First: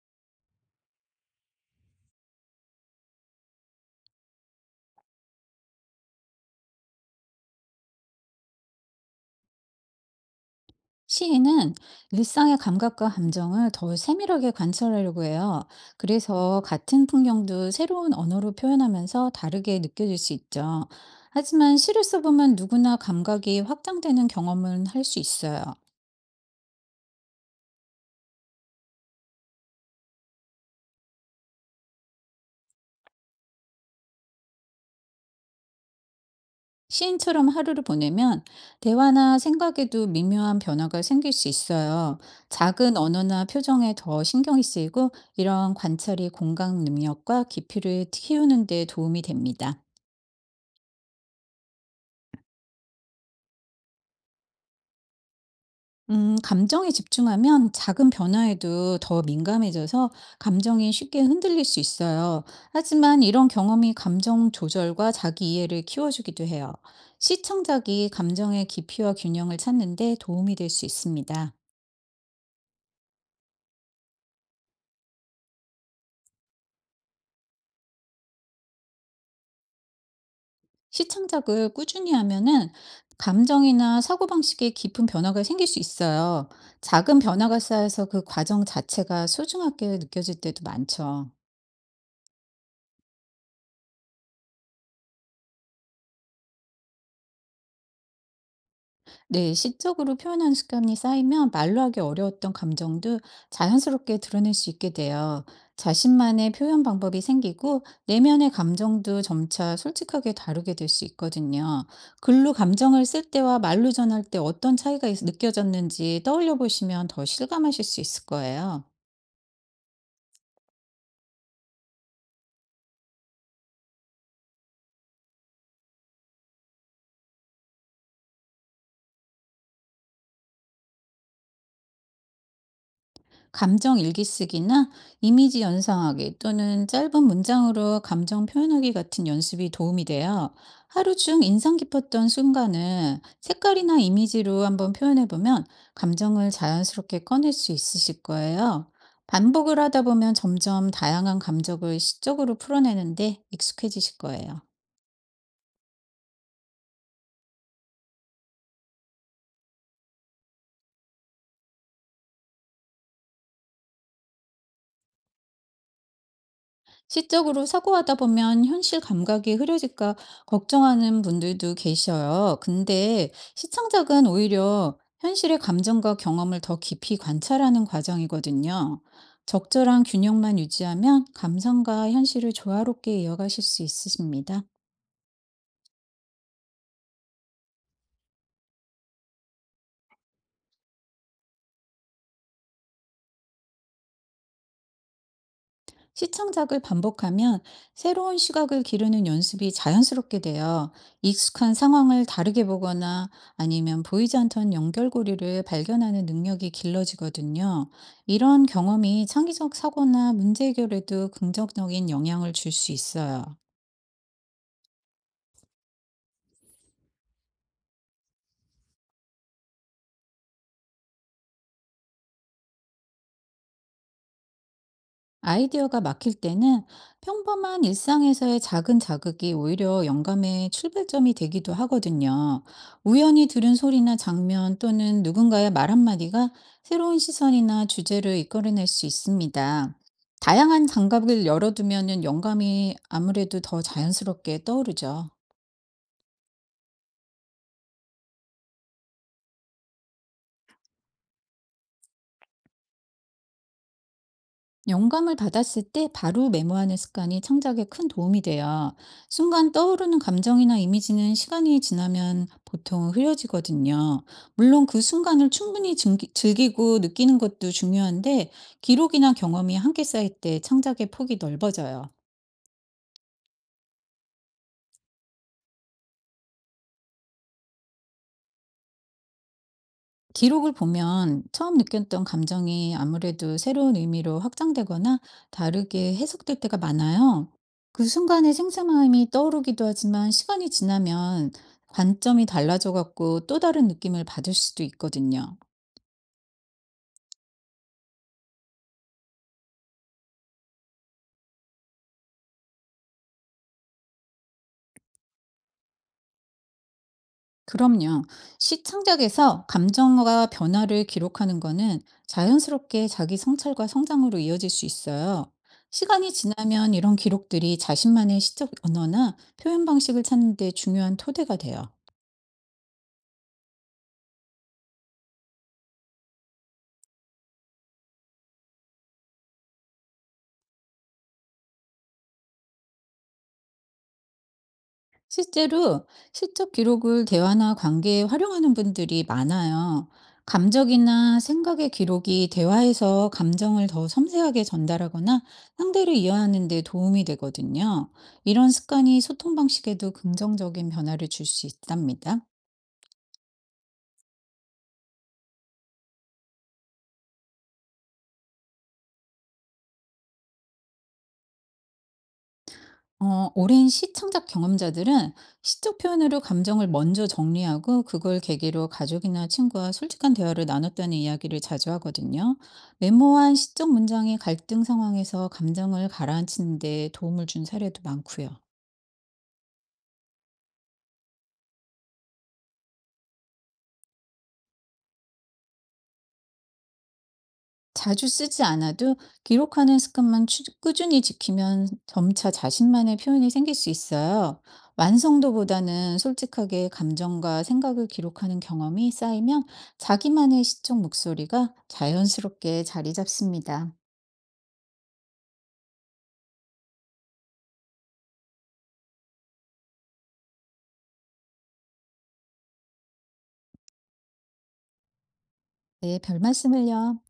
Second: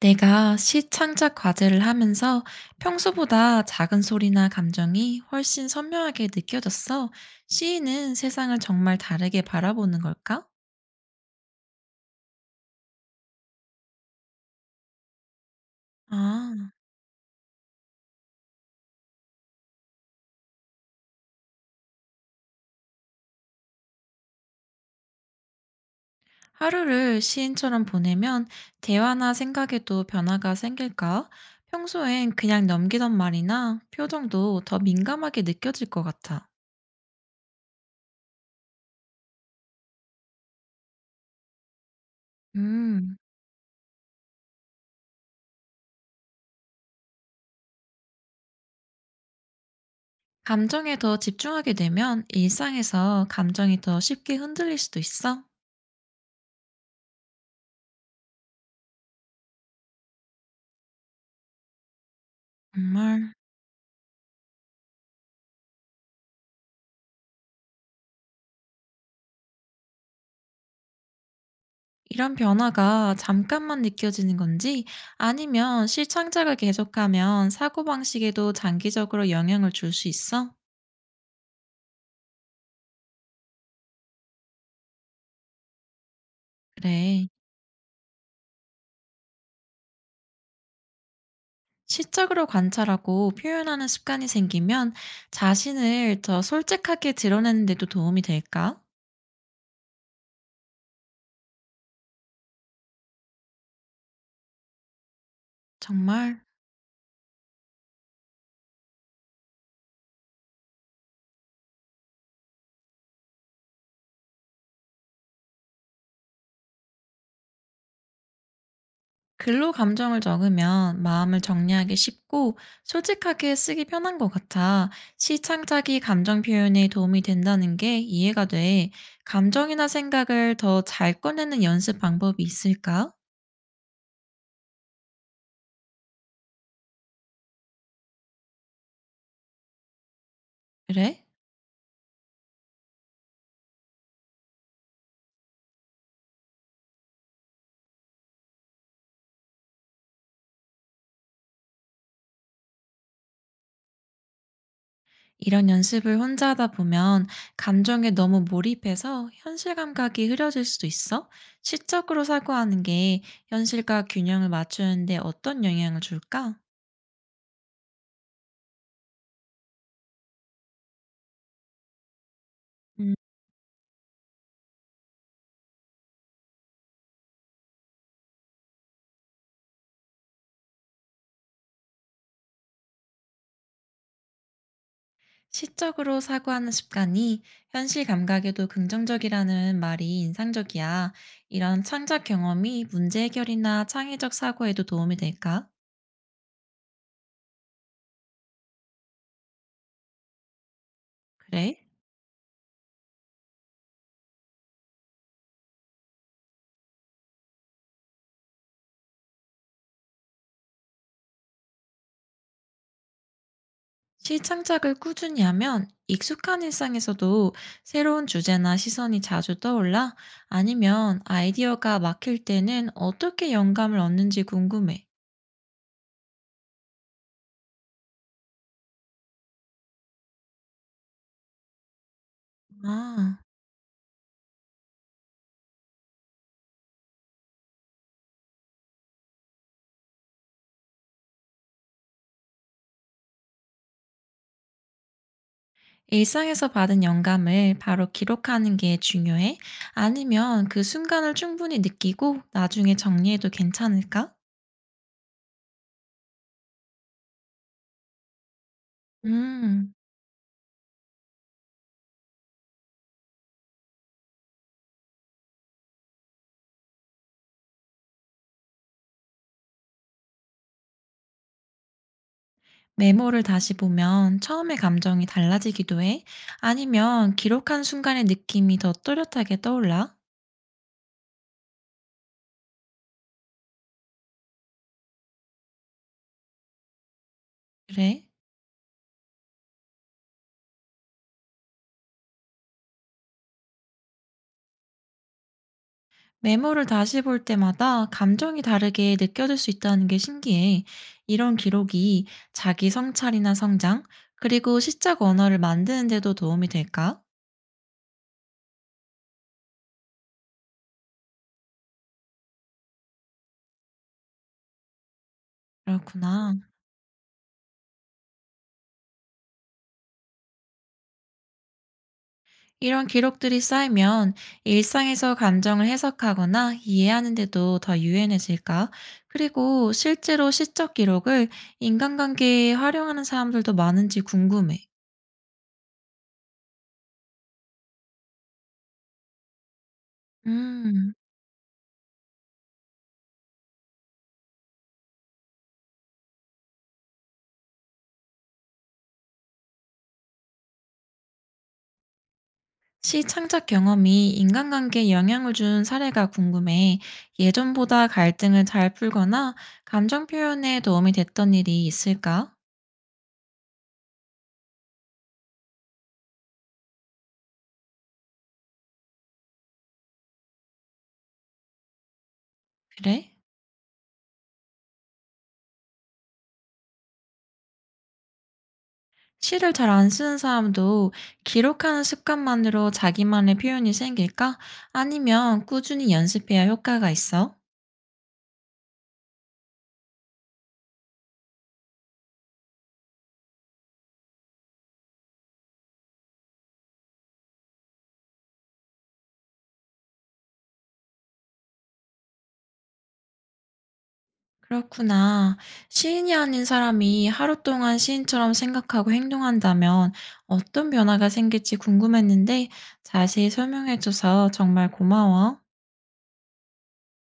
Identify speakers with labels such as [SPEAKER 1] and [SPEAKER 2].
[SPEAKER 1] 내가 시창작 과제를 하면서 평소보다 작은 소리나 감정이 훨씬 선명하게 느껴졌어. 시인은 세상을 정말 다르게 바라보는 걸까?
[SPEAKER 2] 시인은 일상의 감각과 감정을 더 세밀하게 관찰하려고 해요. 그래서
[SPEAKER 1] 아,
[SPEAKER 2] 같은 풍경도 새로운 언어로 표현하면서 다르게 느껴질 수 있죠. 하지만 시를 써보면 누구나 감각이 확장되는 경험은 할 수 있어요.
[SPEAKER 1] 하루를 시인처럼 보내면 대화나 생각에도 변화가 생길까? 평소엔 그냥 넘기던 말이나 표정도 더 민감하게 느껴질 것 같아.
[SPEAKER 2] 시인처럼 하루를 보내면 대화나 생각에도 미묘한 변화가 생길 수 있어요. 작은
[SPEAKER 1] 음,
[SPEAKER 2] 언어나 표정에 더 신경이 쓰이고, 이런 관찰이 공감 능력과 깊이를 키우는 데 도움이 됩니다.
[SPEAKER 1] 감정에 더 집중하게 되면 일상에서 감정이 더 쉽게 흔들릴 수도 있어.
[SPEAKER 2] 감정에 집중하면 작은 변화에도 더 민감해져서 감정이 쉽게 흔들릴 수 있어요. 하지만
[SPEAKER 1] 정말.
[SPEAKER 2] 이런 경험이 감정 조절과 자기 이해를 키워주기도 해요. 시청작이 감정의 깊이와 균형을 찾는 데 도움이 될 수 있습니다.
[SPEAKER 1] 이런 변화가 잠깐만 느껴지는 건지 아니면 실천작을 계속하면 사고방식에도 장기적으로 영향을 줄 수 있어?
[SPEAKER 2] 시청작을 꾸준히 하면은 감정이나 사고방식에 깊은 변화가 생길 수 있어요. 작은
[SPEAKER 1] 그래.
[SPEAKER 2] 변화가 쌓여서 그 과정 자체가 소중하게 느껴질 때도 많죠.
[SPEAKER 1] 시적으로 관찰하고 표현하는 습관이 생기면 자신을 더 솔직하게 드러내는 데도 도움이 될까?
[SPEAKER 2] 네, 시적으로 표현하는 습관이 쌓이면 말로 하기 어려웠던 감정도 자연스럽게 드러낼 수 있게 돼요.
[SPEAKER 1] 정말?
[SPEAKER 2] 자신만의 표현 방법이 생기고 내면의 감정도 점차 솔직하게 다루게 될 수 있거든요. 글로 감정을 쓸 때와 말로 전할 때 어떤 차이가 느껴졌는지 떠올려 보시면 더 실감하실 수 있을 거예요.
[SPEAKER 1] 글로 감정을 적으면 마음을 정리하기 쉽고 솔직하게 쓰기 편한 것 같아. 시 창작이 감정 표현에 도움이 된다는 게 이해가 돼. 감정이나 생각을 더 잘 꺼내는 연습 방법이 있을까?
[SPEAKER 2] 감정 일기 쓰기나 이미지 연상하기, 또는 짧은 문장으로 감정 표현하기 같은 연습이 도움이 돼요. 하루
[SPEAKER 1] 그래?
[SPEAKER 2] 중 인상 깊었던 순간을 색깔이나 이미지로 한번 표현해 보면 감정을 자연스럽게 꺼낼 수 있으실 거예요. 반복을 하다 보면 점점 다양한 감정을 시적으로 풀어내는데 익숙해지실 거예요.
[SPEAKER 1] 이런 연습을 혼자 하다 보면 감정에 너무 몰입해서 현실 감각이 흐려질 수도 있어. 시적으로 사고하는 게 현실과 균형을 맞추는데 어떤 영향을 줄까?
[SPEAKER 2] 시적으로 사고하다 보면 현실 감각이 흐려질까 걱정하는 분들도 계셔요.
[SPEAKER 1] 음.
[SPEAKER 2] 근데 시창작은 오히려 현실의 감정과 경험을 더 깊이 관찰하는 과정이거든요. 적절한 균형만 유지하면 감상과 현실을 조화롭게 이어가실 수 있으십니다.
[SPEAKER 1] 시적으로 사고하는 습관이 현실 감각에도 긍정적이라는 말이 인상적이야. 이런 창작 경험이 문제 해결이나 창의적 사고에도 도움이 될까?
[SPEAKER 2] 시창작을 반복하면 새로운 시각을 기르는 연습이 자연스럽게 돼요. 익숙한
[SPEAKER 1] 그래?
[SPEAKER 2] 상황을 다르게 보거나, 아니면 보이지 않던 연결고리를 발견하는 능력이 길러지거든요. 이런 경험이 창의적 사고나 문제 해결에도 긍정적인 영향을 줄 수 있어요.
[SPEAKER 1] 시창작을 꾸준히 하면 익숙한 일상에서도 새로운 주제나 시선이 자주 떠올라? 아니면 아이디어가 막힐 때는 어떻게 영감을 얻는지 궁금해.
[SPEAKER 2] 아이디어가 막힐 때는 평범한 일상에서의 작은 자극이 오히려 영감의 출발점이 되기도 하거든요.
[SPEAKER 1] 아.
[SPEAKER 2] 우연히 들은 소리나 장면, 또는 누군가의 말 한마디가 새로운 시선이나 주제를 이끌어낼 수 있습니다. 다양한 장갑을 열어두면 영감이 아무래도 더 자연스럽게 떠오르죠.
[SPEAKER 1] 일상에서 받은 영감을 바로 기록하는 게 중요해? 아니면 그 순간을 충분히 느끼고 나중에 정리해도 괜찮을까?
[SPEAKER 2] 영감을 받았을 때 바로 메모하는 습관이 창작에 큰 도움이 돼요. 순간
[SPEAKER 1] 음,
[SPEAKER 2] 떠오르는 감정이나 이미지는 시간이 지나면 보통 흐려지거든요. 물론 그 순간을 충분히 즐기고 느끼는 것도 중요한데, 기록이나 경험이 함께 쌓일 때 창작의 폭이 넓어져요.
[SPEAKER 1] 메모를 다시 보면 처음의 감정이 달라지기도 해? 아니면 기록한 순간의 느낌이 더 또렷하게 떠올라?
[SPEAKER 2] 기록을 보면 처음 느꼈던 감정이 아무래도 새로운 의미로 확장되거나 다르게 해석될 때가 많아요. 그
[SPEAKER 1] 그래?
[SPEAKER 2] 순간의 생생함이 떠오르기도 하지만, 시간이 지나면 관점이 달라져 갖고 또 다른 느낌을 받을 수도 있거든요.
[SPEAKER 1] 메모를 다시 볼 때마다 감정이 다르게 느껴질 수 있다는 게 신기해. 이런 기록이 자기 성찰이나 성장, 그리고 시적 언어를 만드는 데도 도움이 될까?
[SPEAKER 2] 그럼요. 시창작에서 감정과 변화를 기록하는 거는 자연스럽게 자기 성찰과 성장으로 이어질 수 있어요. 시간이
[SPEAKER 1] 그렇구나.
[SPEAKER 2] 지나면 이런 기록들이 자신만의 시적 언어나 표현 방식을 찾는 데 중요한 토대가 돼요.
[SPEAKER 1] 이런 기록들이 쌓이면 일상에서 감정을 해석하거나 이해하는 데도 더 유연해질까? 그리고 실제로 시적 기록을 인간관계에 활용하는 사람들도 많은지 궁금해.
[SPEAKER 2] 실제로 시적 기록을 대화나 관계에 활용하는 분들이 많아요.
[SPEAKER 1] 음,
[SPEAKER 2] 감정이나 생각의 기록이 대화에서 감정을 더 섬세하게 전달하거나 상대를 이해하는 데 도움이 되거든요. 이런 습관이 소통 방식에도 긍정적인 변화를 줄 수 있답니다.
[SPEAKER 1] 시 창작 경험이 인간관계에 영향을 준 사례가 궁금해. 예전보다 갈등을 잘 풀거나 감정 표현에 도움이 됐던 일이 있을까?
[SPEAKER 2] 오랜 시청적 경험자들은 시적 표현으로 감정을 먼저 정리하고, 그걸 계기로 가족이나 친구와 솔직한 대화를 나눴다는 이야기를 자주 하거든요.
[SPEAKER 1] 그래?
[SPEAKER 2] 메모한 시적 문장이 갈등 상황에서 감정을 가라앉히는 데 도움을 준 사례도 많고요.
[SPEAKER 1] 시를 잘 안 쓰는 사람도 기록하는 습관만으로 자기만의 표현이 생길까? 아니면 꾸준히 연습해야 효과가 있어?
[SPEAKER 2] 자주 쓰지 않아도 기록하는 습관만 꾸준히 지키면 점차 자신만의 표현이 생길 수 있어요. 완성도보다는 솔직하게 감정과 생각을 기록하는 경험이 쌓이면 자기만의 시적 목소리가 자연스럽게 자리 잡습니다.
[SPEAKER 1] 그렇구나. 시인이 아닌 사람이 하루 동안 시인처럼 생각하고 행동한다면 어떤 변화가 생길지 궁금했는데 자세히 설명해줘서 정말 고마워.
[SPEAKER 2] 네, 별 말씀을요.